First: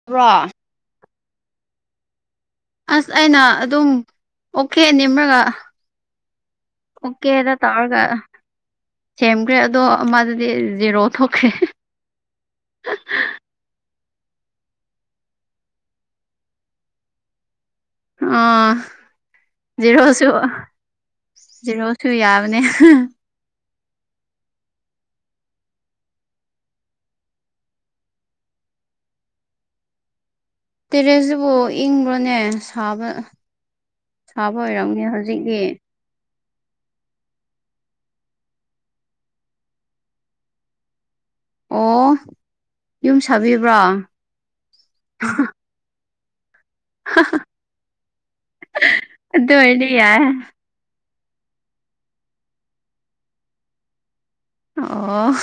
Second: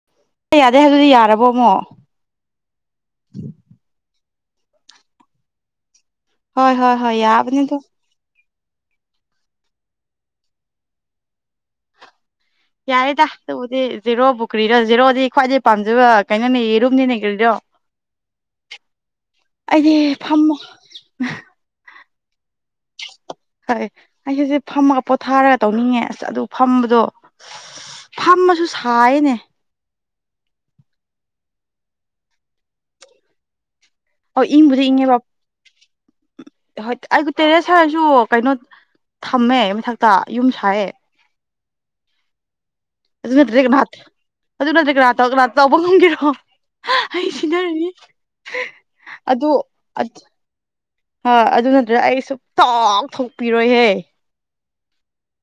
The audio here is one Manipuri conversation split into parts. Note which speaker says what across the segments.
Speaker 1: [unintelligible]
Speaker 2: ꯌꯥꯗꯦ ꯍꯥꯏꯕꯗꯤ ꯌꯥꯔꯕꯣꯕ
Speaker 1: ꯑꯁ ꯑꯩꯅ ꯑꯗꯨꯝ ꯑꯣꯀꯦ ꯅꯦꯝ꯭ꯔꯒ
Speaker 2: ꯍꯣꯏ ꯍꯣꯏ ꯍꯣꯏ
Speaker 1: ꯑꯣꯀꯦꯗ
Speaker 2: ꯌꯥꯕꯅꯤ ꯑꯗꯨ
Speaker 1: ꯇꯥꯔꯒ ꯁꯦꯝꯈ꯭ꯔꯦ ꯑꯗꯣ ꯃꯥꯗꯨꯗꯤ ꯖꯦꯔꯣ ꯊꯣꯛꯈ꯭ꯔꯦ
Speaker 2: ꯌꯥꯏꯦꯗ ꯑꯗꯨꯕꯨꯗꯤ ꯖꯦꯔꯣ ꯄꯨꯈ꯭ꯔꯤꯗꯣ ꯖꯦꯔꯣꯗꯤ ꯈ꯭ꯋꯥꯏꯗꯒꯤ ꯄꯥꯝꯖꯕ ꯀꯩꯅꯣꯅꯦ ꯌꯦꯔꯨꯝꯅꯤꯅꯦ ꯀ꯭ꯔꯤꯗꯣ
Speaker 1: ꯑ
Speaker 2: ꯑꯩꯗꯤ
Speaker 1: ꯔꯣꯁꯨ
Speaker 2: ꯐꯝꯃ
Speaker 1: ꯖꯤꯔꯛꯁꯨ ꯌꯥꯕꯅꯦ
Speaker 2: ꯍꯣꯏ ꯑꯩ ꯍꯧꯁꯦ ꯐꯝꯃꯒ ꯄꯣꯊꯥꯔꯒ ꯇꯧꯅꯤꯡꯉꯦ ꯑꯁ ꯑꯗꯨ ꯐꯝꯕꯗꯣ ꯐꯝꯃꯁꯨ ꯁꯥꯏꯌꯦꯅꯦ
Speaker 1: ꯇꯦꯔꯦꯁꯁꯤꯕꯨ ꯏꯪꯕ꯭ꯔꯣꯅꯦ ꯁꯥꯕ
Speaker 2: ꯑꯣ
Speaker 1: ꯁꯥꯕ
Speaker 2: ꯏꯪꯕꯨꯗꯤ
Speaker 1: ꯑꯣꯏꯔꯝꯅꯤ
Speaker 2: ꯏꯉꯦ ꯄ
Speaker 1: ꯍꯧꯖꯤꯛꯇꯤ
Speaker 2: ꯎ ꯍꯣꯏ ꯑꯩꯕꯨ ꯇꯦꯔꯦꯁ ꯍꯥꯏꯔꯁꯨ ꯀꯩꯅꯣ ꯊꯝꯃꯦ ꯃꯊꯛꯇ ꯌꯨꯝ ꯁꯥꯏꯑꯦ
Speaker 1: ꯑꯣ ꯌꯨꯝ
Speaker 2: ꯑꯗꯨ ꯅꯠꯇ꯭ꯔꯦ
Speaker 1: ꯁꯥꯕꯤꯕ꯭ꯔꯣ
Speaker 2: ꯀꯅꯥ ꯑꯗꯨ ꯅꯠꯇ꯭ꯔꯦ ꯀꯅꯥꯇꯅꯥ ꯇꯧꯕ ꯉꯝꯒꯦꯔꯣ ꯍ ꯁꯤꯟꯅꯔꯅꯤ ꯑꯗꯨ
Speaker 1: ꯑꯣꯏꯔꯗꯤ ꯌꯥꯏ
Speaker 2: ꯍ ꯑꯗꯨ ꯅꯠꯇ꯭ꯔꯅ ꯑꯩꯁꯨ ꯇꯥꯎꯊꯣꯛꯄꯤꯔꯣꯏꯍꯦ
Speaker 1: ꯑꯣ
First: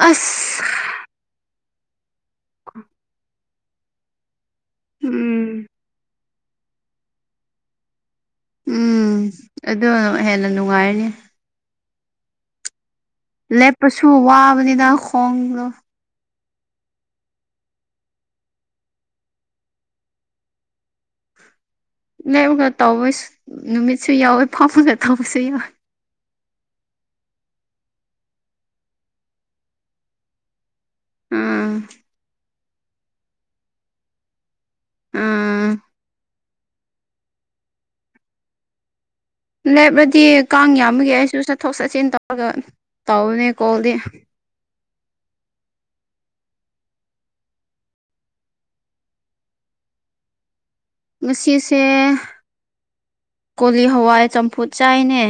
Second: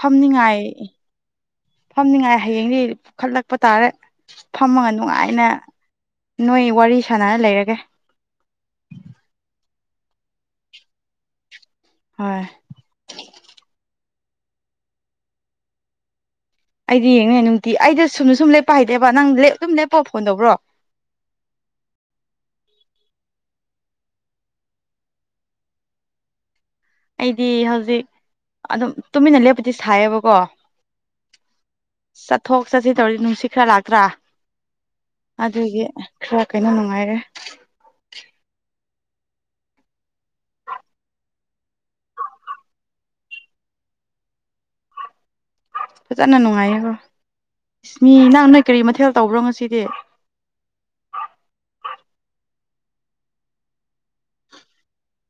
Speaker 2: ꯐꯝꯅꯤꯉꯥꯏ
Speaker 1: ꯑꯁ
Speaker 2: ꯐꯝꯅꯤꯉꯥꯏ ꯍꯌꯦꯡꯗꯤ ꯄꯨꯈꯠꯂꯛꯄ ꯇꯥꯔꯦ ꯐꯝꯃꯒ ꯅꯨꯡꯉꯥꯏꯅ
Speaker 1: ꯎꯝ
Speaker 2: ꯅꯣꯏ ꯋꯥꯔꯤ ꯁꯥꯟꯅꯔ ꯂꯩꯔꯒꯦ
Speaker 1: ꯎꯝ ꯑꯗꯨ ꯍꯦꯟꯅ ꯅꯨꯡꯉꯥꯏꯔꯅꯤ
Speaker 2: ꯍꯣꯏ
Speaker 1: ꯂꯦꯞꯄꯁꯨ ꯋꯥꯕꯅꯤꯅ ꯈꯣꯡꯗꯣ
Speaker 2: ꯑꯩꯗꯤ ꯌꯦꯡꯉꯅꯦ ꯅꯨꯡꯇꯤ ꯑꯩꯗ ꯁꯨꯝꯅ ꯁꯨꯝ ꯂꯦꯞꯄ ꯍꯥꯏꯇꯦꯕ ꯅꯪꯞ ꯑꯗꯨꯝ ꯂꯦꯞꯄꯣ ꯐꯣꯟ ꯇꯧꯕ꯭ꯔꯣ
Speaker 1: ꯂꯩꯔꯒ ꯇꯧꯕ ꯅꯨꯃꯤꯠꯁꯨ ꯌꯥꯎꯋꯦ ꯐꯝꯃꯒ ꯇꯧꯕꯁꯨ ꯌꯥꯎꯋꯦ
Speaker 2: ꯑꯩꯗꯤ ꯍꯧꯖꯤꯛ ꯑꯗꯨꯝ ꯇꯨꯃꯤꯟꯅ ꯂꯦꯞꯄꯗꯤ ꯁꯥꯏꯌꯦꯕꯀꯣ
Speaker 1: ꯎꯝ
Speaker 2: ꯆꯠꯊꯣꯛ ꯆꯠꯁꯤ ꯇꯧꯔꯤ ꯅꯨꯡꯁꯤꯠ ꯈꯔ ꯂꯥꯛꯇ꯭ꯔꯥ
Speaker 1: ꯎꯝ
Speaker 2: ꯑꯗꯨꯒꯤ ꯈꯔ ꯀꯩꯅꯣ ꯅꯨꯡꯉꯥꯏꯔꯦ
Speaker 1: ꯂꯦꯞꯂꯗꯤ ꯀꯥꯡ ꯌꯥꯝꯕꯒꯦ ꯑꯩꯁꯨ ꯆꯠꯊꯣꯛ ꯆꯠꯁꯤꯟ ꯇꯧꯔꯒ ꯇꯧꯕꯅꯦ ꯀꯣꯜꯗꯤ
Speaker 2: ꯐꯖꯅ ꯅꯨꯡꯉꯥꯏꯌꯦꯕꯣ ꯏꯁ ꯃꯤ ꯅꯪ ꯅꯣꯏ ꯀꯔꯤ ꯃꯊꯦꯜ ꯇꯧꯕ꯭ꯔꯣ ꯉꯁꯤꯗꯤ
Speaker 1: ꯉꯁꯤꯁꯦ ꯀꯣꯂꯤ ꯍꯋꯥꯏ ꯆꯝꯐꯨꯠ ꯆꯥꯏꯅꯦ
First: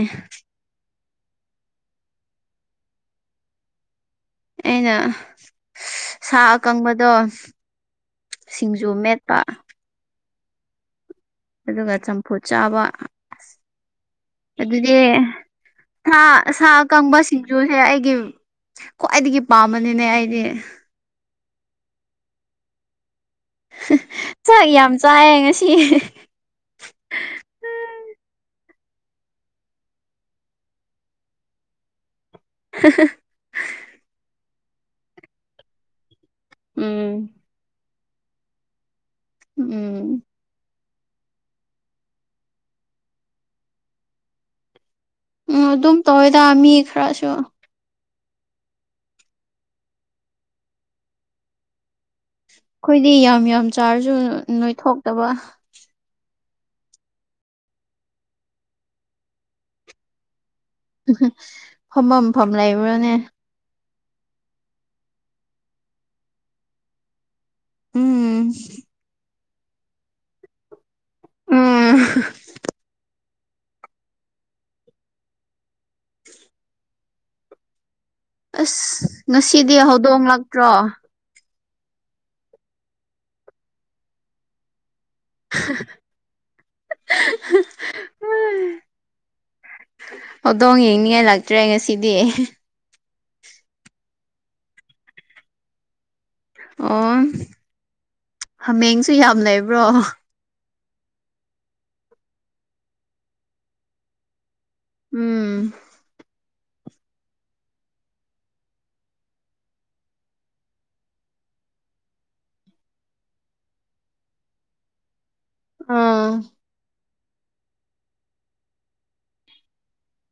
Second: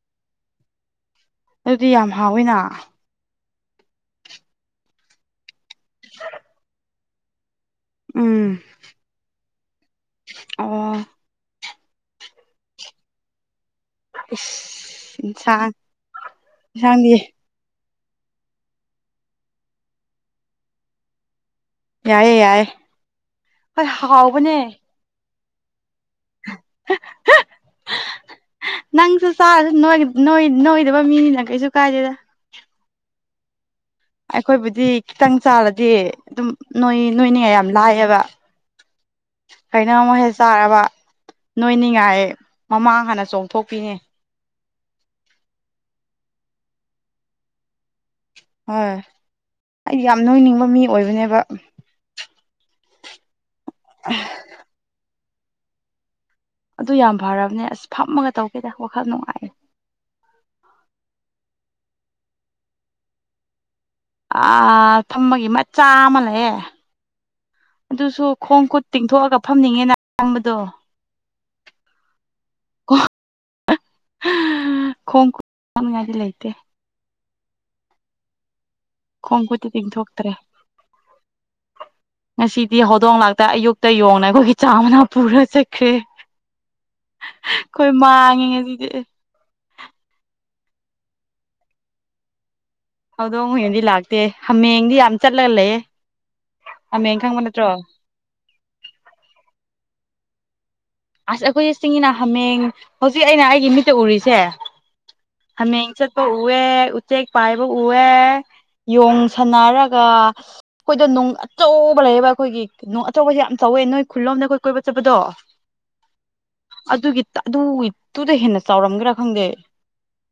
Speaker 2: ꯑꯗꯨꯗꯤ ꯌꯥꯝ ꯍꯥꯎꯋꯤꯅ
Speaker 1: ꯑꯩꯅ ꯁꯥ ꯑꯀꯪꯕꯗꯣ
Speaker 2: ꯎꯝ
Speaker 1: ꯁꯤꯡꯖꯨ ꯃꯦꯠꯄ
Speaker 2: ꯑꯣ
Speaker 1: ꯑꯗꯨꯒ ꯆꯝꯐꯨ ꯆꯥꯕ ꯑꯗꯨꯗꯤ
Speaker 2: ꯏꯁ ꯏꯟꯁꯥꯡ
Speaker 1: ꯁꯥ ꯁꯥ
Speaker 2: ꯏꯟꯁꯥꯡꯗꯤ
Speaker 1: ꯀꯪꯕꯁꯤꯡ ꯖꯨꯁꯦ ꯑꯩꯒꯤ ꯈ꯭ꯋꯥꯏꯗꯒꯤ ꯄꯥꯝꯕꯅꯤꯅꯦ ꯑꯩꯗꯤ
Speaker 2: ꯌꯥꯏꯌꯦꯦ ꯌꯥꯏꯌꯦꯦ ꯍꯣꯏ ꯍꯥꯎꯕꯅꯦ
Speaker 1: ꯆꯥꯏ ꯉꯁꯤ
Speaker 2: ꯅꯪꯁꯨ ꯆꯥꯁꯨ ꯅꯣꯏꯗꯕ ꯃꯤꯅꯤꯅ ꯀꯩꯁꯨ ꯀꯥꯏꯗꯦꯗ
Speaker 1: [unintelligible]
Speaker 2: ꯑꯩꯈꯣꯏꯕꯨꯗꯤ ꯈꯤꯇꯪ ꯆꯥꯔꯗꯤ ꯑꯗꯨꯝ ꯅꯣꯏ
Speaker 1: ꯎꯝ
Speaker 2: ꯅꯣꯏꯅꯤꯉꯥꯏ ꯌꯥꯝ ꯂꯥꯛꯑꯦꯕ ꯀꯩꯅꯣ ꯃꯣꯏ
Speaker 1: ꯎꯝ
Speaker 2: ꯍꯦꯛ ꯆꯥꯔꯕ ꯅꯣꯏꯅꯤꯉꯥꯏ ꯃꯃꯥꯡ ꯍꯥꯟꯅ ꯆꯣꯡꯊꯣꯛꯄꯤꯅꯦ
Speaker 1: ꯎ ꯑꯗꯨꯝ ꯇꯧꯋꯦꯗ ꯃꯤ ꯈꯔꯁꯨ
Speaker 2: ꯍꯣꯏ ꯑꯩꯗꯤ ꯌꯥꯝ ꯅꯣꯏꯅꯤꯡꯕ ꯃꯤ ꯑꯣꯏꯕꯅꯦꯕ
Speaker 1: ꯑꯩꯈꯣꯏꯗꯤ ꯌꯥꯝ ꯌꯥꯝ ꯆꯥꯔꯁꯨ ꯅꯣꯏ ꯊꯣꯛꯣꯛꯇꯕ
Speaker 2: ꯑꯗꯨ ꯌꯥꯝ ꯐꯔꯕꯅꯦ ꯑꯁ ꯐꯝꯃꯒ ꯇꯧꯒꯦꯗ ꯋꯥꯈꯜ ꯅꯨꯡꯉꯥꯏꯔꯦ
Speaker 1: ꯐꯝꯐꯝꯝꯐꯝ ꯂꯩꯕ꯭ꯔꯣꯅꯦ
Speaker 2: ꯑ ꯊꯝꯕꯒꯤ ꯃꯆꯥ ꯑꯃ ꯂꯩꯌꯦꯦ ꯑꯗꯨꯁꯨ
Speaker 1: ꯎꯝ
Speaker 2: ꯈꯣꯡ ꯈꯨꯠ ꯇꯤꯡꯊꯣꯛꯑꯒ ꯐꯝꯅꯤꯡꯉꯦꯅ ꯈꯪꯕꯗꯣ
Speaker 1: ꯎ
Speaker 2: ꯈꯣꯡꯗꯤ ꯂꯩꯇꯦ
Speaker 1: ꯑꯁ
Speaker 2: ꯈꯣꯡ ꯈꯨꯠꯇꯤ
Speaker 1: ꯉꯁꯤꯗꯤ
Speaker 2: ꯇꯤꯡꯊꯣꯛꯇ꯭ꯔꯦ
Speaker 1: ꯍꯧꯗꯣꯡꯡꯂꯛꯇ꯭ꯔꯣ
Speaker 2: ꯉꯁꯤꯗꯤ ꯍꯧꯗꯣꯡ ꯂꯥꯛꯇ ꯑꯌꯨꯛꯇ ꯌꯣꯡꯅꯈ ꯆꯥꯎꯅꯥ ꯄꯨꯔ ꯆꯠꯈ꯭ꯔꯦ ꯑꯩꯈꯣꯏ ꯃꯥꯡꯉꯤꯉꯁꯤꯗꯤ
Speaker 1: ꯍꯧꯗꯣꯡ ꯌꯦꯡꯅꯤꯡꯉꯥꯏ ꯂꯇ꯭ꯔꯦ ꯉꯁꯤꯗꯤ
Speaker 2: ꯍꯧꯗꯣꯡ ꯍꯌꯦꯡꯗꯤ ꯂꯥꯛꯇꯦ ꯍꯥꯃꯦꯡꯗꯤ ꯌꯥꯝ ꯆꯠꯂꯒ ꯂꯩꯌꯦ ꯍꯥꯃꯦꯡ
Speaker 1: ꯑꯣ
Speaker 2: ꯈꯪꯕ ꯅꯠꯇ꯭ꯔꯣ
Speaker 1: ꯍꯥꯃꯦꯡꯁꯨ ꯌꯥꯝ ꯂꯩꯕ꯭ꯔꯣ
Speaker 2: ꯑꯁ ꯑꯩꯈꯣꯏꯒꯤ ꯆꯤꯡꯒꯤꯅ ꯍꯥꯃꯦꯡ ꯍꯧꯖꯤꯛ ꯑꯩꯅ ꯑꯩꯒꯤ ꯃꯤꯠꯇ ꯎꯔꯤꯁꯦ
Speaker 1: ꯎꯝ
Speaker 2: ꯍꯥꯃꯦꯡ ꯆꯠꯄ ꯎꯏꯌꯦ ꯆꯦꯛ ꯄꯥꯏꯕ ꯎꯑꯦ ꯌꯣꯡ ꯁꯅꯔꯒ ꯑꯩꯈꯣꯏꯗ ꯅꯨꯡ ꯑꯆꯧꯕ ꯂꯩꯌꯦꯕ ꯑꯩꯈꯣꯏꯒꯤ ꯅꯣꯡ ꯑꯇꯣꯞꯄꯁ ꯌꯥꯝ ꯊꯧꯋꯦ ꯅꯣꯏ ꯈꯨꯜꯂꯣꯝꯗ ꯑꯩꯈꯣꯏ ꯀꯣꯏꯕ ꯆꯠꯄꯗꯣ
Speaker 1: ꯑꯥ
Speaker 2: ꯑꯗꯨꯒꯤ ꯑꯗꯨꯒꯤꯗꯨꯨꯗ ꯍꯦꯟꯅ ꯆꯥꯎꯔꯝꯒꯦꯔꯥ ꯈꯪꯗꯦ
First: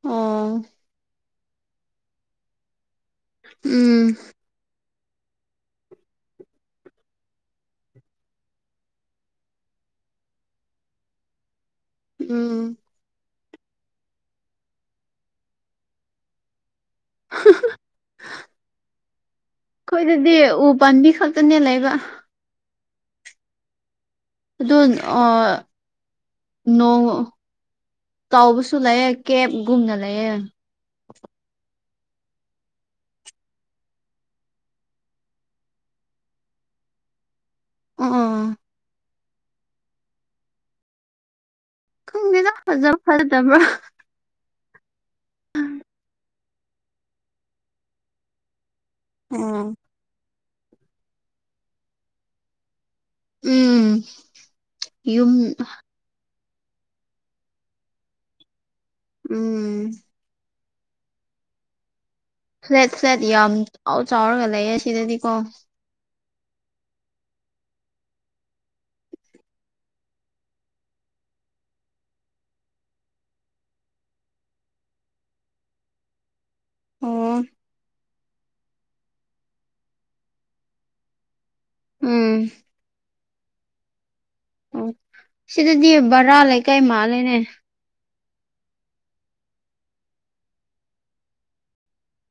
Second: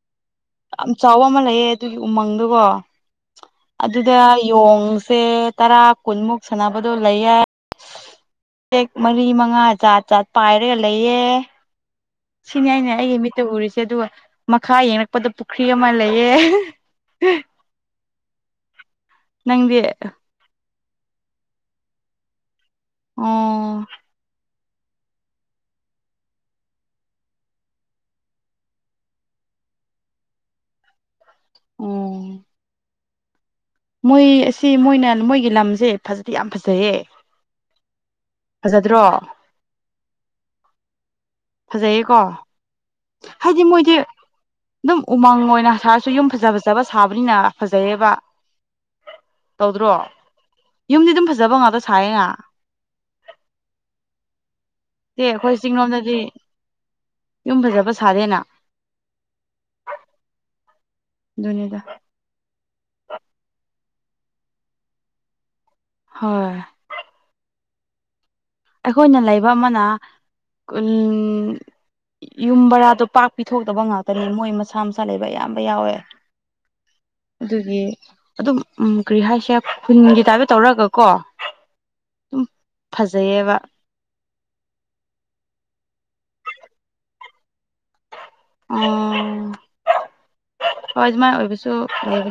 Speaker 1: ꯑꯣ
Speaker 2: ꯌꯥꯝ ꯆꯥꯎꯕ ꯑꯃ ꯂꯩꯌꯦ ꯑꯗꯨꯒꯤ ꯎꯃꯪꯗꯨꯒꯣ
Speaker 1: ꯎꯝ
Speaker 2: ꯑꯗꯨꯗ ꯌꯣꯡꯁꯦ ꯇꯔꯥ ꯀꯨꯟꯃꯨꯛ ꯁꯥꯟꯅꯕꯗꯣ ꯂꯩꯌꯦ ꯄꯦꯛ ꯃꯔꯤ ꯃꯉꯥ ꯆꯥꯠ ꯆꯥꯠ ꯄꯥꯏꯔꯒ ꯂꯩꯌꯦ ꯁꯤꯅꯤ
Speaker 1: ꯎꯝ
Speaker 2: ꯍꯥꯏꯅꯦ ꯑꯩꯒꯤ ꯃꯤꯠꯇ ꯎꯔꯤꯁꯦ ꯑꯗꯨꯒ ꯃꯈꯥ ꯌꯦꯡꯉꯛꯄꯗ ꯄꯨꯈ꯭ꯔꯤ ꯑꯃ ꯂꯩꯌꯦ ꯅꯪꯗꯤ
Speaker 1: ꯑꯩꯈꯣꯏꯗꯗꯤ ꯎ ꯄꯥꯝꯕꯤ ꯈꯛꯇꯅꯦ ꯂꯩꯕ
Speaker 2: ꯑꯣ
Speaker 1: ꯑꯗꯨ ꯅꯣꯡ ꯇꯕꯁꯨ ꯂꯩꯑꯦ ꯀꯦꯞꯒꯨꯝꯅ ꯂꯩꯌꯦꯦ
Speaker 2: ꯑꯣ ꯃꯣꯏ ꯑꯁꯤ ꯃꯣꯏꯅ ꯃꯣꯏꯒꯤ ꯂꯝꯁꯦ ꯐꯖꯗꯤ ꯌꯥꯝ ꯐꯖꯩꯌꯦ
Speaker 1: ꯑꯣ
Speaker 2: ꯐꯖꯗ꯭ꯔꯣ ꯐꯖꯩꯌꯦꯀꯣ
Speaker 1: ꯐꯖꯧ ꯐꯜꯗꯕ꯭ꯔꯣ
Speaker 2: ꯍꯥꯏꯗꯤ ꯃꯣꯏꯗꯤ ꯑꯗꯨꯝ ꯎꯃꯪ ꯑꯣꯏꯅ ꯁꯥꯔꯁꯨ ꯌꯨꯝ ꯐꯖ ꯐꯖꯕ ꯁꯥꯕꯅꯤꯅ ꯐꯖꯩꯌꯦꯕ
Speaker 1: ꯑꯣ
Speaker 2: ꯇꯧꯗ꯭ꯔꯣ ꯌꯨꯝꯗꯤ ꯑꯗꯨꯝ ꯐꯖꯕ ꯉꯥꯛꯇ ꯁꯥꯏꯌꯦ ꯉꯥ
Speaker 1: ꯎꯝ
Speaker 2: ꯏ
Speaker 1: ꯌꯨꯝ
Speaker 2: ꯑꯩꯈꯣꯏ ꯆꯤꯡꯂꯣꯝꯗꯗꯤ ꯌꯨꯝ ꯐꯖꯕ ꯁꯔꯦꯅ
Speaker 1: ꯎꯝ
Speaker 2: ꯑꯗꯨꯅꯤꯗ
Speaker 1: ꯐ꯭ꯂꯦꯠ ꯐ꯭ꯂꯦꯠ ꯌꯥꯝ ꯆꯥꯎꯥꯎ ꯆꯥꯎꯔꯒ ꯂꯩ ꯁꯤꯗꯗꯤꯀꯣ
Speaker 2: ꯍꯣꯏ ꯑꯩꯈꯣꯏꯅ ꯂꯩꯕ ꯑꯃꯅ ꯌꯨꯝ ꯕꯔꯥꯗꯣ ꯄꯥꯛ ꯄꯤꯊꯣꯛꯇꯕ ꯉꯥꯛꯇꯅꯤ ꯃꯣꯏ ꯃꯁꯥ ꯃꯁꯥ ꯂꯩꯕ ꯑꯌꯥꯝꯕ ꯌꯥꯎꯋꯦ
Speaker 1: ꯑꯣ
Speaker 2: ꯑꯗꯨꯒꯤ ꯑꯗꯨꯝ ꯀꯔꯤ ꯍꯥꯏꯁꯦ ꯈꯨꯟꯒꯤ ꯇꯥꯏꯞꯇ ꯇꯧꯔꯑꯒ ꯀꯣ
Speaker 1: ꯎꯝ
Speaker 2: ꯂꯩꯌꯦꯕꯥ
Speaker 1: ꯑꯣ ꯁꯤꯗꯗꯤ ꯕꯔꯥ ꯂꯩꯀꯥꯏ ꯃꯥꯜꯂꯦꯅꯦ
Speaker 2: ꯑꯣ ꯍꯣꯏ ꯑꯗꯨꯃꯥꯏ ꯑꯣꯏꯕꯁꯨ ꯂꯩ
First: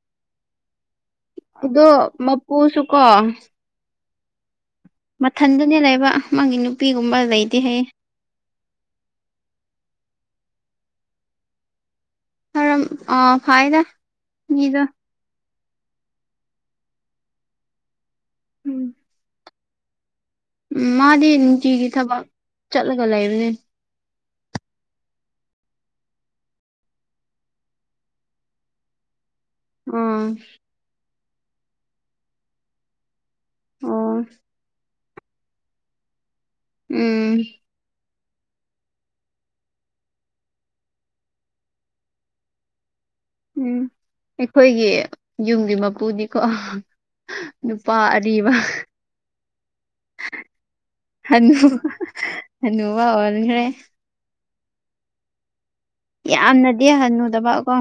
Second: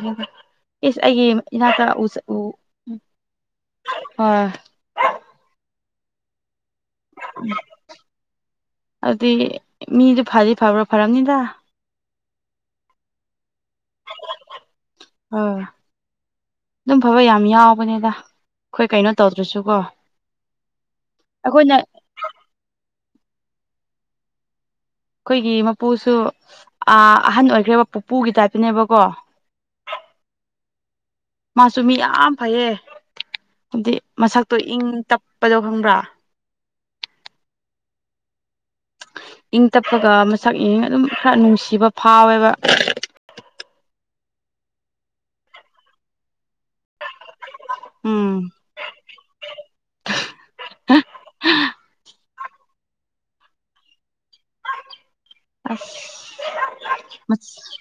Speaker 2: ꯏꯁ ꯑꯩꯒꯤ ꯏꯅꯥꯀ
Speaker 1: ꯑꯗꯣ
Speaker 2: ꯎꯁ
Speaker 1: ꯃꯄꯨꯁꯨ ꯀꯣ
Speaker 2: ꯍ
Speaker 1: ꯃꯊꯟꯗꯨꯅꯦ ꯂꯩꯕ ꯃꯥꯒꯤ ꯅꯨꯄꯤꯒꯨꯝꯕ ꯂꯩꯗꯤ ꯍꯌꯦ
Speaker 2: ꯑꯗꯨꯗꯤ ꯃꯤꯗꯨꯣ ꯐꯗꯤ ꯐꯕ꯭ꯔꯥ ꯐꯔꯕꯝꯅꯤꯗ
Speaker 1: ꯐꯔꯝ ꯑ ꯐꯥꯏꯗ ꯃꯤꯗ
Speaker 2: ꯍꯣꯏ ꯑꯗꯨꯝ ꯐꯕ ꯌꯥꯝ ꯌꯥꯎꯕꯅꯤꯗ
Speaker 1: ꯎꯝ
Speaker 2: ꯑꯩꯈꯣꯏ ꯀꯩꯅꯣ ꯇꯧꯗ꯭ꯔꯁꯨꯀꯣ
Speaker 1: ꯎꯝ ꯃꯥꯗꯤ
Speaker 2: ꯑꯩꯈꯣꯏꯅ
Speaker 1: ꯅꯨꯡꯇꯤꯒꯤ ꯊꯕꯛ ꯆꯠꯂꯒ ꯂꯩꯕꯅꯦ
Speaker 2: ꯑꯩꯈꯣꯏꯒꯤ ꯃꯄꯨꯁꯨ ꯑꯍꯟ ꯑꯣꯏꯈ꯭ꯔꯦꯕ ꯄꯨꯄꯨꯒꯤ ꯇꯥꯏꯞꯇꯅꯦꯕꯀꯣ
Speaker 1: ꯎꯝ
Speaker 2: ꯃꯥꯁꯨ ꯃꯤ ꯌꯥꯝ ꯐꯩꯌꯦ ꯍꯥꯏꯗꯤ
Speaker 1: ꯑꯣ
Speaker 2: ꯃꯁꯛꯇꯣ ꯏꯪ ꯇꯞꯄꯗꫭ ꯈꯪꯕ꯭ꯔꯥ
Speaker 1: ꯎꯝ
Speaker 2: ꯏꯪ ꯇꯞꯄꯒ ꯃꯁꯛ ꯏ ꯑꯗꯨꯝ ꯈꯔ ꯅꯨꯡꯁꯤꯕ ꯐꯥꯎꯋꯦꯕ
Speaker 1: ꯎꯝ ꯑꯩꯈꯣꯏꯒꯤ ꯌꯨꯝꯒꯤ ꯃꯄꯨꯗꯤꯀꯣ ꯅꯨꯄꯥ
Speaker 2: ꯎꯝ
Speaker 1: ꯑꯔꯤꯕ ꯍꯟꯅꯨ ꯍꯅꯨꯕ ꯑꯣꯟꯈ꯭ꯔꯦ
Speaker 2: ꯑꯁ
Speaker 1: ꯌꯥꯝꯅꯗꯤ ꯍꯟꯅꯨꯗꯕ ꯀꯣ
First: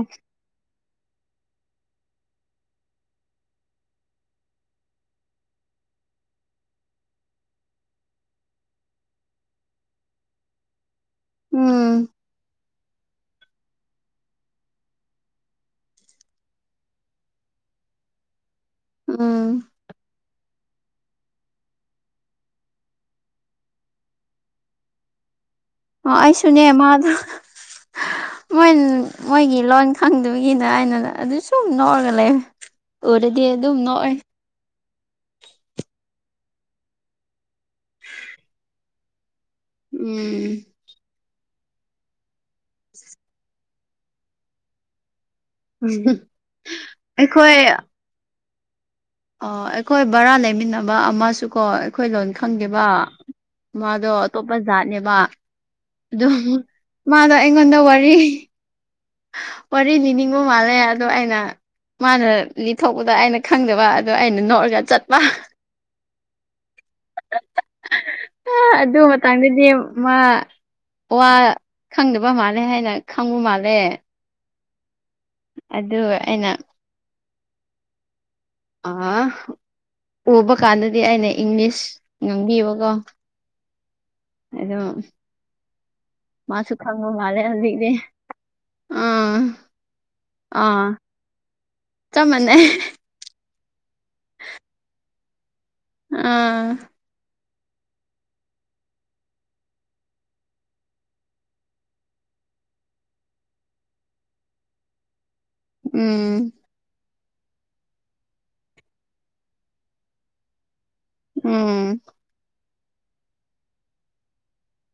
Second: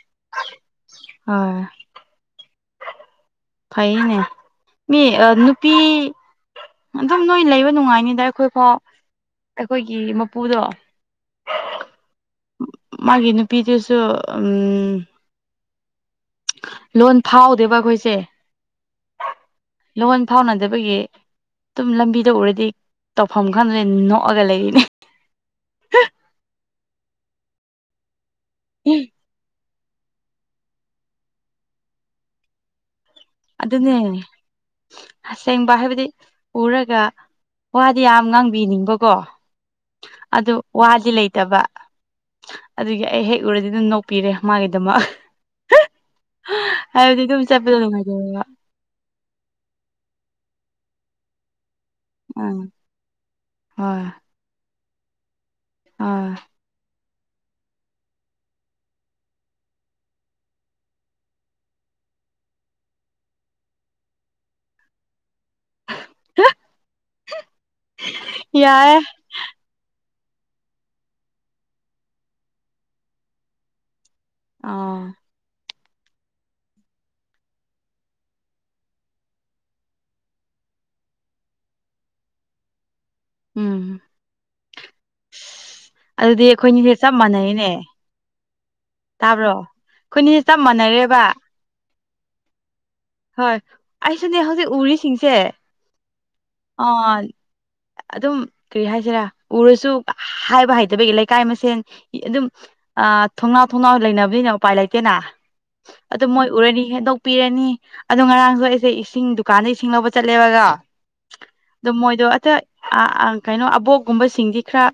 Speaker 2: ꯍꯣꯏ ꯐꯩꯅꯦ ꯃꯤ ꯅꯨꯄꯤ ꯑꯗꯨꯝ ꯅꯣꯏ ꯂꯩꯕ ꯅꯨꯡꯉꯥꯏꯅꯤꯗ ꯑꯩꯈꯣꯏꯐꯥꯎ ꯑꯩꯈꯣꯏꯒꯤ ꯃꯄꯨꯗꯣ
Speaker 1: ꯎꯝ
Speaker 2: ꯃꯥꯒꯤ ꯅꯨꯄꯤꯗꯨꯁꯨ ꯂꯣꯟ ꯐꯥꯎꯗꯦꯕ ꯑꯩꯈꯣꯏꯁꯦ
Speaker 1: ꯎꯝ
Speaker 2: ꯂꯣꯟ ꯐꯥꯎꯅꯗꯕꯒꯤ ꯑꯗꯨꯝ ꯂꯝꯕꯤꯗ ꯎꯔꯗꯤ ꯇꯧꯐꯝ ꯈꯪꯗꯅꯦ ꯅꯣꯛꯑꯒ ꯂꯩꯔꯤꯅꯦ
Speaker 1: ꯑꫭ ꯑꯩꯁꯨꯅꯦ ꯃꯥꯗꫭ
Speaker 2: ꯑꯌꯥ
Speaker 1: ꯃꯣꯏꯒꯤ ꯂꯣꯟ ꯈꯪꯗꯕꯒꯤꯅ ꯑꯩꯅ ꯑꯗꯨ ꯁꯨꯝ ꯅꫭꯛꯑꯒ ꯂꯩ ꯎꯔꯗꯤ ꯑꯗꯨꯝ ꯅꯣꯛꯑꯦ
Speaker 2: ꯑꯗꯨꯅꯦꯅꯦ ꯑꯁꯦꯡꯕ ꯍꯥꯏꯕꯗꯤ ꯎꯔꯒ ꯋꯥꯗꯤ ꯌꯥꯝ ꯉꯥꯡꯕꯤꯅꯤꯡꯕꯀꯣ
Speaker 1: ꯎꯝ
Speaker 2: ꯑꯗꯨ ꯋꯥꯗꯤ ꯂꯩꯇꯕ ꯑꯗꯨꯒꯤ ꯑꯩ ꯍꯦꯛ ꯎꯔꯗꯤ ꯑꯗꯨꯝ ꯅꯣꯛꯄꯤꯔꯦ ꯃꯥꯒꯤꯗꯃꯛ ꯍꯥꯏꯕꯗꯤ ꯑꯗꯨꯝ ꯆꯠꯄꯗ ꯅꯨꯡꯉꯥꯏꯖꯕ
Speaker 1: ꯑꯣ ꯑꯩꯈꯣꯏ ꯕꯔꯥ ꯂꯩꯃꯤꯟꯅꯕ ꯑꯃꯁꯨꯀꯣ ꯑꯩꯈꯣꯏ ꯂꯣꯟ
Speaker 2: ꯑꯥ
Speaker 1: ꯈꯪꯗꯦꯕ
Speaker 2: ꯍꯣꯏ
Speaker 1: ꯃꯥꯗꯣ ꯑꯇꯣꯞꯄ ꯖꯥꯠꯅꯦꯕ ꯑꯗꯨ
Speaker 2: ꯑꯥ
Speaker 1: ꯃꯥꯗꯣ ꯑꯩꯉꯣꯟꯗ ꯋꯥꯔꯤ ꯋꯥꯔꯤ ꯅꯤꯅꯤꯡꯕ ꯃꯥꯜꯂꯦ ꯑꯗꯣ ꯑꯩꯅ ꯃꯥꯅ ꯂꯤꯊꯣꯛꯄꯗ ꯑꯩꯅ ꯈꯪꯗꯕ ꯑꯗꯣ ꯑꯩꯅ ꯅꯣꯛꯔꯒ ꯆꯠꯄ
Speaker 2: ꯎꯝ [unintelligible]
Speaker 1: ꯑꯗꯨ ꯃ ꯍ ꯀꯥꯡꯥꯡꯗꯗꯤ ꯃꯥ ꯋꯥ ꯈꯪꯗꯕ ꯃꯥꯜꯂꯦ ꯍꯥꯏꯅ ꯈꯪꯕ ꯃꯥꯜꯂꯦ
Speaker 2: ꯑꯥ
Speaker 1: ꯑꯗꯨꯒ ꯑꯩꯅ ꯑ ꯎꯕ ꯀꯥꯟꯗꯗꯤ ꯑꯩꯅ ꯏꯪꯂꯤꯁ ꯉꯥꯡꯕꯤꯕꯀꯣ
Speaker 2: ꯎꯝ
Speaker 1: ꯑꯗꯣ
Speaker 2: ꯑꯗꯨꯗꯤ
Speaker 1: ꯃꯥꯁꯨ
Speaker 2: ꯑꯩꯈꯣꯏꯅꯤꯁꯦ
Speaker 1: ꯈꯪꯕ
Speaker 2: ꯆꯞ
Speaker 1: ꯃꯥꯜꯂꯦ
Speaker 2: ꯃꯥꯟꯅꯩꯅꯦ
Speaker 1: ꯍꯧꯖꯤꯛꯇꯤ ꯑꯥ
Speaker 2: ꯇꯥꯕ꯭ꯔꯣ ꯑꯩꯈꯣꯏꯅꯤꯁꯦ ꯆꯞ
Speaker 1: ꯑꯥ
Speaker 2: ꯃꯥꯟꯅꯔꯦꯕ
Speaker 1: ꯆꯞ ꯃꯥꯟꯅꯩ
Speaker 2: ꯍꯣꯏ ꯑꯩꯁꯨꯅꯦ ꯍꯧꯖꯤꯛ ꯎꯔꯤꯁꯤꯡꯁꯦ
Speaker 1: ꯑꯥ
Speaker 2: ꯑꯥ ꯑꯗꯨꯝ ꯀꯔꯤ ꯍꯥꯏꯁꯤꯔꯦ ꯎꯔꯁꯨ ꯍꯥꯏꯕ ꯍꯩꯇꯕꯒꯤ ꯂꯩꯀꯥꯏ ꯃꯁꯦꯟ ꯑꯗꯨꯝ ꯊꯣꯡꯅꯥꯎ ꯊꯣꯡꯅꯥꯎ ꯂꯩꯅꯕꯅꯤꯅꯦ ꯎꯄꯥꯏ ꯂꯩꯇꯦꯅ ꯑꯗꯨ ꯃꯣꯏ
Speaker 1: ꯎꯝ
Speaker 2: ꯎꯔꯅꯤ ꯍꯦꯟꯗꯣꯛꯄꯤꯔꯅꯤ ꯑꯗꯣ ꯉꯔꯥꯡꯁꯨ ꯑꯩꯁꯦ ꯏꯁꯤꯡ ꯗꯨꯀꯥꯟꯗ ꯏꯁꯤꯡ ꯂꯧꯕ ꯆꯠꯂꯦꯕꯀ ꯑꯗꯣ
Speaker 1: ꯎꯝ
Speaker 2: ꯃꯣꯏꯗꯣ ꯑꯇ ꯑ ꯀꯩꯅꯣ ꯑꯕꯣꯛꯀꯨꯝꯕꯁꯤꯡꯗꯤ ꯈꯔ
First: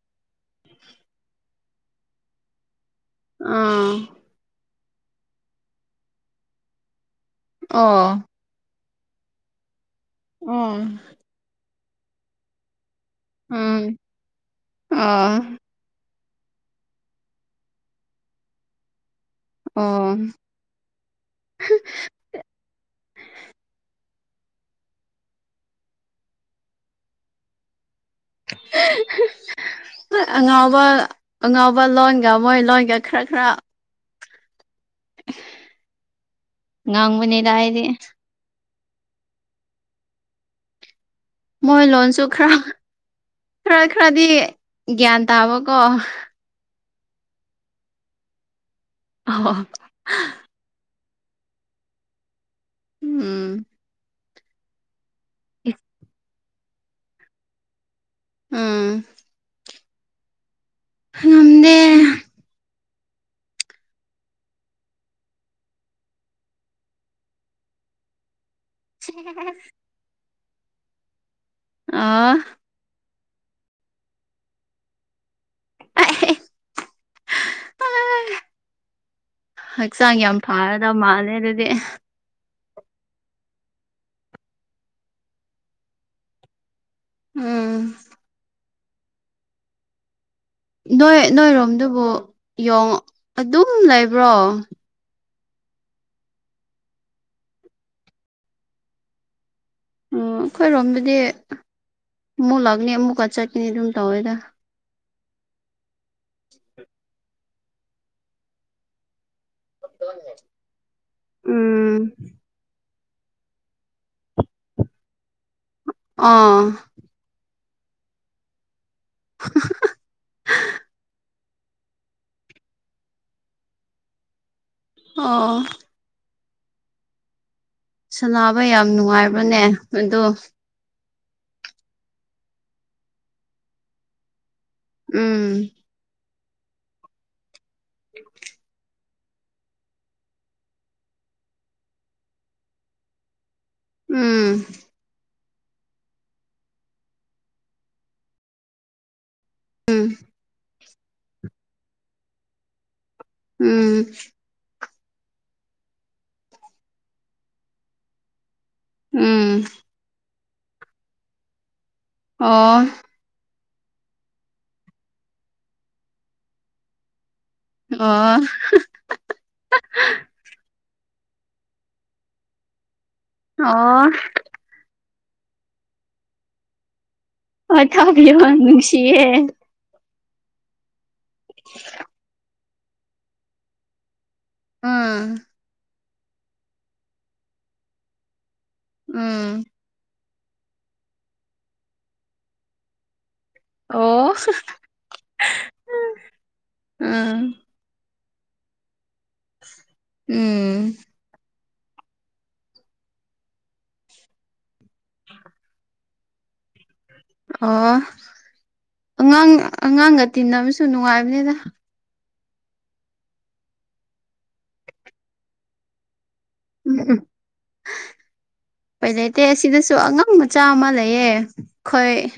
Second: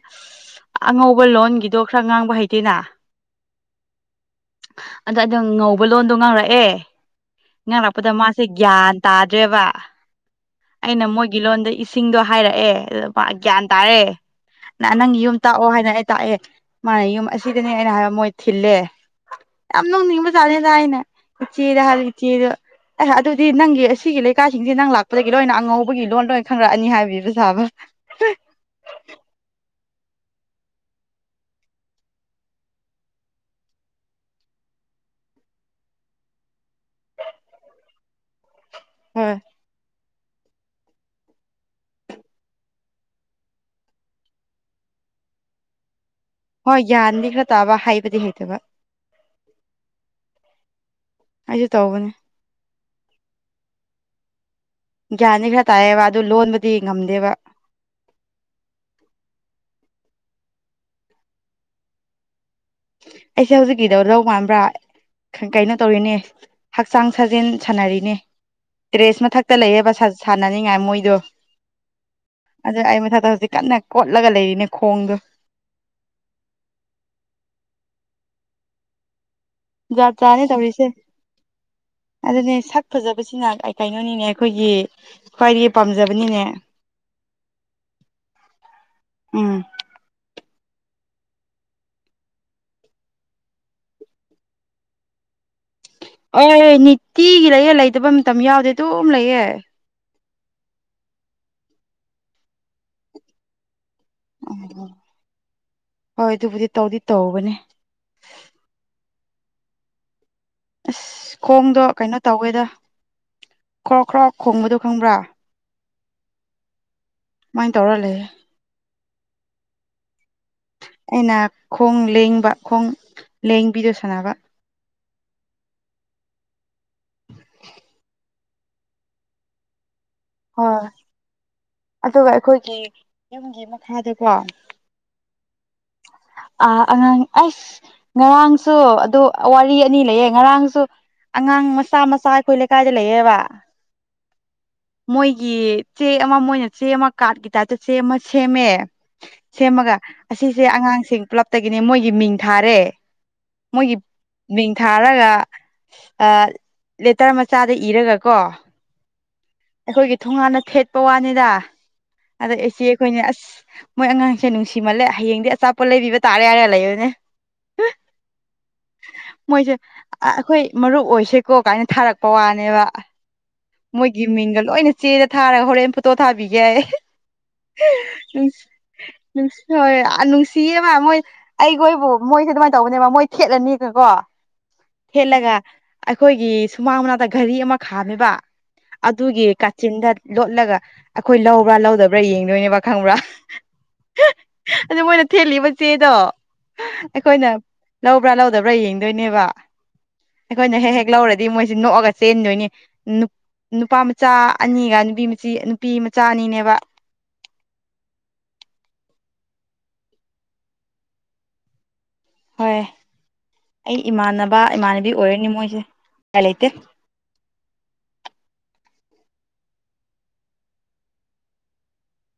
Speaker 2: ꯑꯉꯧꯕ ꯂꯣꯟꯒꯤ ꯗꯣꯛ ꯈꯔ ꯉꯥꯡꯕ ꯍꯩꯇꯦꯅ
Speaker 1: ꯑꯥꯝ
Speaker 2: ꯑꯗ ꯑꯗ ꯉꯧꯕ ꯂꯣꯟꯗꯣ ꯉꯥꯡꯔꯛꯑꯦ ꯏꯉꯥꯡ ꯂꯥꯛꯄꯗ
Speaker 1: ꯑꯣ
Speaker 2: ꯃꯥꯁꯦ ꯒ꯭ꯌꯥꯟ ꯇꯥꯗ꯭ꯔꯦꯕ
Speaker 1: ꯑꯣ
Speaker 2: ꯑꯩꯅ ꯃꯣꯏꯒꯤ ꯂꯣꯟꯗ ꯁꯤꯡꯗꯣ ꯍꯥꯏꯔꯛꯑꯦ ꯑꯗꯨ ꯃꯥ ꯒ꯭ꯌꯥꯟ
Speaker 1: ꯎꯝ
Speaker 2: ꯇꯥꯔꯦ ꯅ ꯅꯪ
Speaker 1: ꯑꯥ
Speaker 2: ꯌꯨꯝ ꯇꯥꯛꯑꯣ ꯍꯥꯏꯅ ꯑꯩ ꯇꯥꯛꯑꯦ ꯃꯥꯅ ꯌꯨꯝ ꯑꯁꯤꯗꯅꯦ ꯑꯩꯅ ꯍꯥꯏꯕ ꯃꯣꯏ ꯊꯤꯜꯂꯦ꯫ ꯌꯥꯝ
Speaker 1: ꯑꯣ
Speaker 2: ꯅꯣꯛꯅꯤꯡꯕ ꯖꯠꯅꯤꯗ ꯍꯥꯏꯅ ꯎꯆꯤꯗ ꯍꯜꯂꯤ ꯏꯆꯦꯗꯣ꯫ ꯑꯦ ꯑꯗꯨꯗꯤ ꯅꯪꯒꯤ ꯑꯁꯤꯒꯤ ꯂꯩꯀꯥꯏꯁꯤꯡꯁꯤ ꯅꯪ ꯂꯥꯛꯄꯗꯒꯤ ꯂꯣꯏꯅ ꯑꯉꯧꯕꯒꯤ ꯂꯣꯟꯂꯣꯏ ꯈꯪꯪꯂꯛꯑꯅꯤ ꯍꯥꯏꯕꯤꯕ ꯁꯥꯥꯕ꯫
Speaker 1: ꯑꯉꯥꯎꯕ ꯑꯉꯥꯎꯕ ꯂꯣꯟꯒ ꯃꯣꯏ ꯂꯣꯟꯒ ꯈꯔ ꯈ꯭ꯔ ꯉꯥꯡꯕꯅꯦꯗ ꯑꯩꯗꯤ
Speaker 2: ꯍꯣꯏ
Speaker 1: ꯃꯣꯏ ꯂꯣꯟꯁꯨ ꯈ꯭ꯔ ꯈ꯭ꯔ ꯈ꯭ꯔꯗꯤ ꯒ꯭ꯌꯥꯟ ꯇꯥꯕꯀꯣ꯫
Speaker 2: ꯍꯣꯏ ꯌꯥꯟꯗꯤ ꯈꯔ ꯇꯥꯕ ꯍꯥꯏꯕꯗꯤ ꯍꯩꯇꯕ꯫
Speaker 1: ꯑꯍꯣ
Speaker 2: ꯑꯩꯖꯨ ꯇꯧꯕꯅꯦ
Speaker 1: ꯎꯝ
Speaker 2: ꯒ꯭ꯌꯥꯟꯅꯤ ꯈꯔ ꯇꯥꯏꯑꯌꯦꯕ ꯑꯗꯨ ꯂꯣꯟꯕꯗꯤ ꯉꯝꯗꯦꯕ꯫
Speaker 1: ꯎꯝ ꯉꯝꯗꯦ
Speaker 2: ꯑꯩꯁꯦ ꯍꯧꯖꯤꯛꯀꯤꯗꯣ ꯔꯧ ꯃꯥꯟꯕ꯭ꯔꯥ꯫ ꯀꯩꯅꯣ ꯇꯧꯔꯤꯅꯦ ꯍꯛꯆꯥꯡ ꯁꯥꯖꯦꯜ ꯁꯥꯥꯟꯅꯔꯤꯅꯦ꯫ ꯇ꯭ꯔꯦꯁ ꯃꯊꯛꯇ ꯂꯩꯌꯦꯕ ꯁꯥ ꯁꯥꯟꯅꯅꯤꯡꯉꯥꯏ ꯃꯣꯏꯗꯣ꯫
Speaker 1: ꯑꯥ
Speaker 2: ꯑꯗꯨ ꯑꯩ ꯃꯊꯛꯇ ꯍꯧꯖꯤꯛ ꯀꯟꯅ ꯀꯣꯠꯂꯒ ꯂꯩꯔꯤꯅꯦ ꯈꯣꯡꯗꯣ꯫
Speaker 1: [inaudible]
Speaker 2: ꯖꯥꯠ
Speaker 1: ꯍꯛꯆꯥꯡ ꯌꯥꯝ
Speaker 2: ꯖꯥꯠꯅꯤ ꯇꯧꯔꯤꯁꯦ
Speaker 1: ꯐꯔꯗꯝ ꯃꯥꯜꯂꯦ ꯑꯗꯨꯗꯤ꯫
Speaker 2: ꯑꯗꯨꯅꯦ ꯁꯛ ꯐꯖꯕꯁꯤꯅ ꯀꯩ ꯀꯩꯅꯣꯅꯤꯅꯦ ꯑꯩꯈꯣꯏꯒꯤ ꯈ꯭ꯋꯥꯏꯒꯤ ꯄꯥꯝꯖꯕꯅꯤꯅꯦ꯫
Speaker 1: ꯎꯝ
Speaker 2: ꯎꯝ
Speaker 1: ꯅꯣꯏ ꯅꯣꯏꯔꯣꯝꯗꯨꯕꯨ ꯌꯣꯡ ꯑꯗꯨꯝ ꯂꯩꯕ꯭ꯔꯣ꯫
Speaker 2: ꯑꯣ ꯅꯤꯇꯤꯒꯤ ꯂꯩꯌꯦ ꯂꯩꯇꯕ ꯃꯇꯝ ꯌꯥꯎꯗꯦ ꯑꯗꯨꯝ ꯂꯩꯌꯦ꯫
Speaker 1: ꯎꯝ ꯑꯈꯣꯏꯔꯣꯝꯗꯗꯤ ꯑꯃꯨꯛ ꯂꯥꯛꯅꯤ ꯑꯃꯨꯛꯀ ꯆꯠꯀꯅꯤ ꯑꯗꯨꯝ ꯇꯧꯋꯦꯗ꯫
Speaker 2: ꯍꯣꯏ ꯑꯗꯨꯕꯨꯗꯤ ꯇꯧꯗꯤ ꯇꯧꯕꯅꯦ꯫
Speaker 1: [unintelligible]
Speaker 2: ꯑꯁ ꯈꯣꯡꯗꯣ
Speaker 1: ꯎꯝ
Speaker 2: ꯀꯩꯅꯣ ꯇꯧꯋꯦꯗ ꯈ꯭ꯔꯣꯛ ꯈ꯭ꯔꯣꯛ ꯈꯣꯡꯕꯗꯣ ꯈꯪꯕ꯭ꯔꯥ꯫
Speaker 1: ꯑꯥ
Speaker 2: ꯃꯥꯥꯏꯅ ꯇꯧꯔ ꯂꯩꯌꯦ꯫
Speaker 1: [inaudible]
Speaker 2: ꯑꯩꯅ ꯈꯣꯡ ꯂꯦꯡꯕ ꯈꯣꯡ ꯂꯦꯡꯕꯤꯗꯣ ꯁꯥꯟꯅꯕ꯫
Speaker 1: ꯑꯣ ꯁꯅꯥꯕ ꯌꯥꯝ ꯅꯨꯡꯉꯥꯏꯕꯅꯦ ꯑꯗꯣ
Speaker 2: ꯍꯣꯏ ꯑꯗꯨꯒ ꯑꯈꯣꯏꯒꯤ ꯌꯨꯝꯒꯤ ꯃꯈꯥꯗꯀꯣ
Speaker 1: ꯎꯝ
Speaker 2: ꯑ ꯑꯉꯥꯡ ꯑꯁ ꯉꯔꯥꯡꯁꯨ ꯑꯗꯨ ꯋꯥꯔꯤ ꯑꯅꯤ ꯂꯩꯌꯦ ꯉꯔꯥꯡꯁꯨ ꯑꯉꯥꯡ ꯃꯆꯥ ꯃꯆꯥ ꯑꯈꯣꯏ ꯂꯩꯀꯥꯏꯗ ꯂꯩꯑꯕ꯫
Speaker 1: ꯎꯝ
Speaker 2: ꯃꯣꯏꯒꯤ ꯆꯦ ꯑꯃ ꯃꯣꯏꯅ ꯆꯦ ꯑꯃ ꯀꯥꯠꯀꯤ ꯇꯥꯏꯞꯇ ꯆꯦ ꯑꯃ ꯁꯦꯝꯃꯦ ꯁꯦꯝꯃꯒ ꯑꯁꯤꯁꯦ ꯑꯉꯥꯡꯁꯤꯡ ꯄ꯭ꯂꯞꯇꯒꯤꯅꯦ ꯃꯣꯏꯒꯤ ꯃꯤꯡ ꯊꯥꯔꯦ꯫
Speaker 1: ꯎꯝ
Speaker 2: ꯃꯣꯏꯒꯤ ꯃꯤꯡ ꯊꯥꯔꯒ ꯑ ꯂꯦꯇꯔ ꯃꯆꯥꯗ ꯏꯔꯒ ꯀꯣ
Speaker 1: ꯎꯝ
Speaker 2: ꯊꯣꯉꯥꯟꯗ ꯊꯦꯠꯄ ꯋꯥꯅꯤꯗ ꯑꯗ
Speaker 1: ꯑꯣ
Speaker 2: ꯏꯆꯦ ꯑꯈꯣꯏꯅꯦ ꯑꯁ ꯃꯣꯏ ꯑꯉꯥꯡꯁꯦ ꯅꯨꯡꯁꯤꯃꯜꯂꯦ ꯍꯌꯦꯡꯗꯤ ꯑꯆꯥꯄꯣꯠ ꯂꯩꯕꯤꯕ ꯇꯥꯔꯦ ꯌꯥꯏꯔꯦ ꯂꯩꯕꯅꯦ꯫
Speaker 1: ꯑꯣ
Speaker 2: ꯃꯣꯏꯁꯦ ꯑꯩꯈꯣꯏ ꯃꯔꯨꯞ ꯑꯣꯏꯁꯦꯀꯣ ꯀꯥꯏꯅ ꯊꯥꯔꯛꯄ ꯋꯥꯅꯦꯕ
Speaker 1: ꯑꯣ
Speaker 2: ꯃꯣꯏꯒꯤ ꯃꯤꯡꯒ ꯂꯣꯏꯅ ꯆꯦꯔ ꯊꯥꯔꯒ ꯍꯣꯔꯦꯟ ꯐꯣꯇꯣ ꯊꯥꯕꯤꯒꯦ
Speaker 1: ꯑꯣ ꯊꯕꯤ
Speaker 2: ꯅꯨꯡꯁꯤ
Speaker 1: ꯅꯨꯡꯁꯤꯌꯦ
Speaker 2: ꯅꯨꯡꯁꯤ ꯍꯣꯏ ꯅꯨꯡꯁꯤꯌꯦꯕ ꯃꯣꯏ ꯑꯩꯈꯣꯏꯕꯨ ꯃꯣꯏꯁꯦ ꯑꯗꯨꯃꯥꯏꯅ ꯇꯧꯕꯅꯦꯕ ꯃꯣꯏ ꯊꯦꯠꯂꯅꯤꯒꯀꯣ
Speaker 1: ꯎꯝ
Speaker 2: ꯊꯦꯠꯂꯒ ꯑꯩꯈꯣꯏꯒꯤ ꯁꯨꯃꯥꯡ ꯃꯅꯥꯛꯇ ꯘꯔꯤ ꯑꯃ ꯈꯥꯝꯃꯦꯕ ꯑꯗꯨꯒꯤ
Speaker 1: ꯎꯝ
Speaker 2: ꯀꯥꯆꯤꯟꯗ ꯂꯣꯠꯂꯒ ꯑꯩꯈꯣꯏ ꯂꯧꯕ꯭ꯔꯥ ꯂꯧꯗꯕ꯭ꯔꯥ ꯌꯦꯡꯗꯣꯏꯅꯦꯕ ꯈꯪꯕ꯭ꯔꯥ
Speaker 1: ꯑꯣ
Speaker 2: ꯑꯗꯨ ꯃꯣꯏꯅ ꯊꯦꯜꯂꯤꯕ ꯆꯦꯗꯣ ꯑꯩꯈꯣꯏꯅ
Speaker 1: ꯎꯝ
Speaker 2: ꯂꯧꯕ꯭ꯔꯥ ꯂꯧꯗꯕ꯭ꯔꯥ ꯌꯦꯡꯗꯣꯏꯅꯦꯕ ꯑꯩꯈꯣꯏꯅ ꯍꯦꯛ
Speaker 1: ꯎꯝ
Speaker 2: ꯍꯦꯛ ꯂꯧꯔꯗꯤ ꯗꯤ ꯃꯣꯏꯁꯤ ꯅꯣꯛꯑꯒ ꯆꯦꯟꯗꯣꯏꯅꯤ ꯅꯨꯄꯥ ꯃꯆꯥ ꯑꯅꯤꯒ ꯅꯨꯄꯤ ꯃ ꯅꯨꯄꯤ ꯃꯆꯥ ꯑꯅꯤꯅꯦꯕ
Speaker 1: ꯑꯣ ꯑꯉꯥꯡ ꯑꯉꯥꯡꯒ ꯇꯤꯟꯅꯕꯁꯨ ꯅꯨꯡꯉꯥꯏꯕꯅꯤꯗ
Speaker 2: ꯍꯣꯏ ꯑꯩ ꯏꯃꯥꯟꯅꯕ ꯏꯃꯥꯟꯅꯕꯤ ꯑꯣꯏꯔꯅꯤ ꯃꯣꯏꯁꯦ ꯀꯩ ꯂꯩꯇꯦ
Speaker 1: ꯎꯝ ꯎꯝ ꯑꯩꯣꯏ ꯂꯩꯇꯦ ꯑꯁꯤꯗꯁꯨ ꯑꯉꯥꯡ ꯃꯆꯥ ꯑꯃ ꯂꯩꯌꯦ ꯑꯩꯣꯏ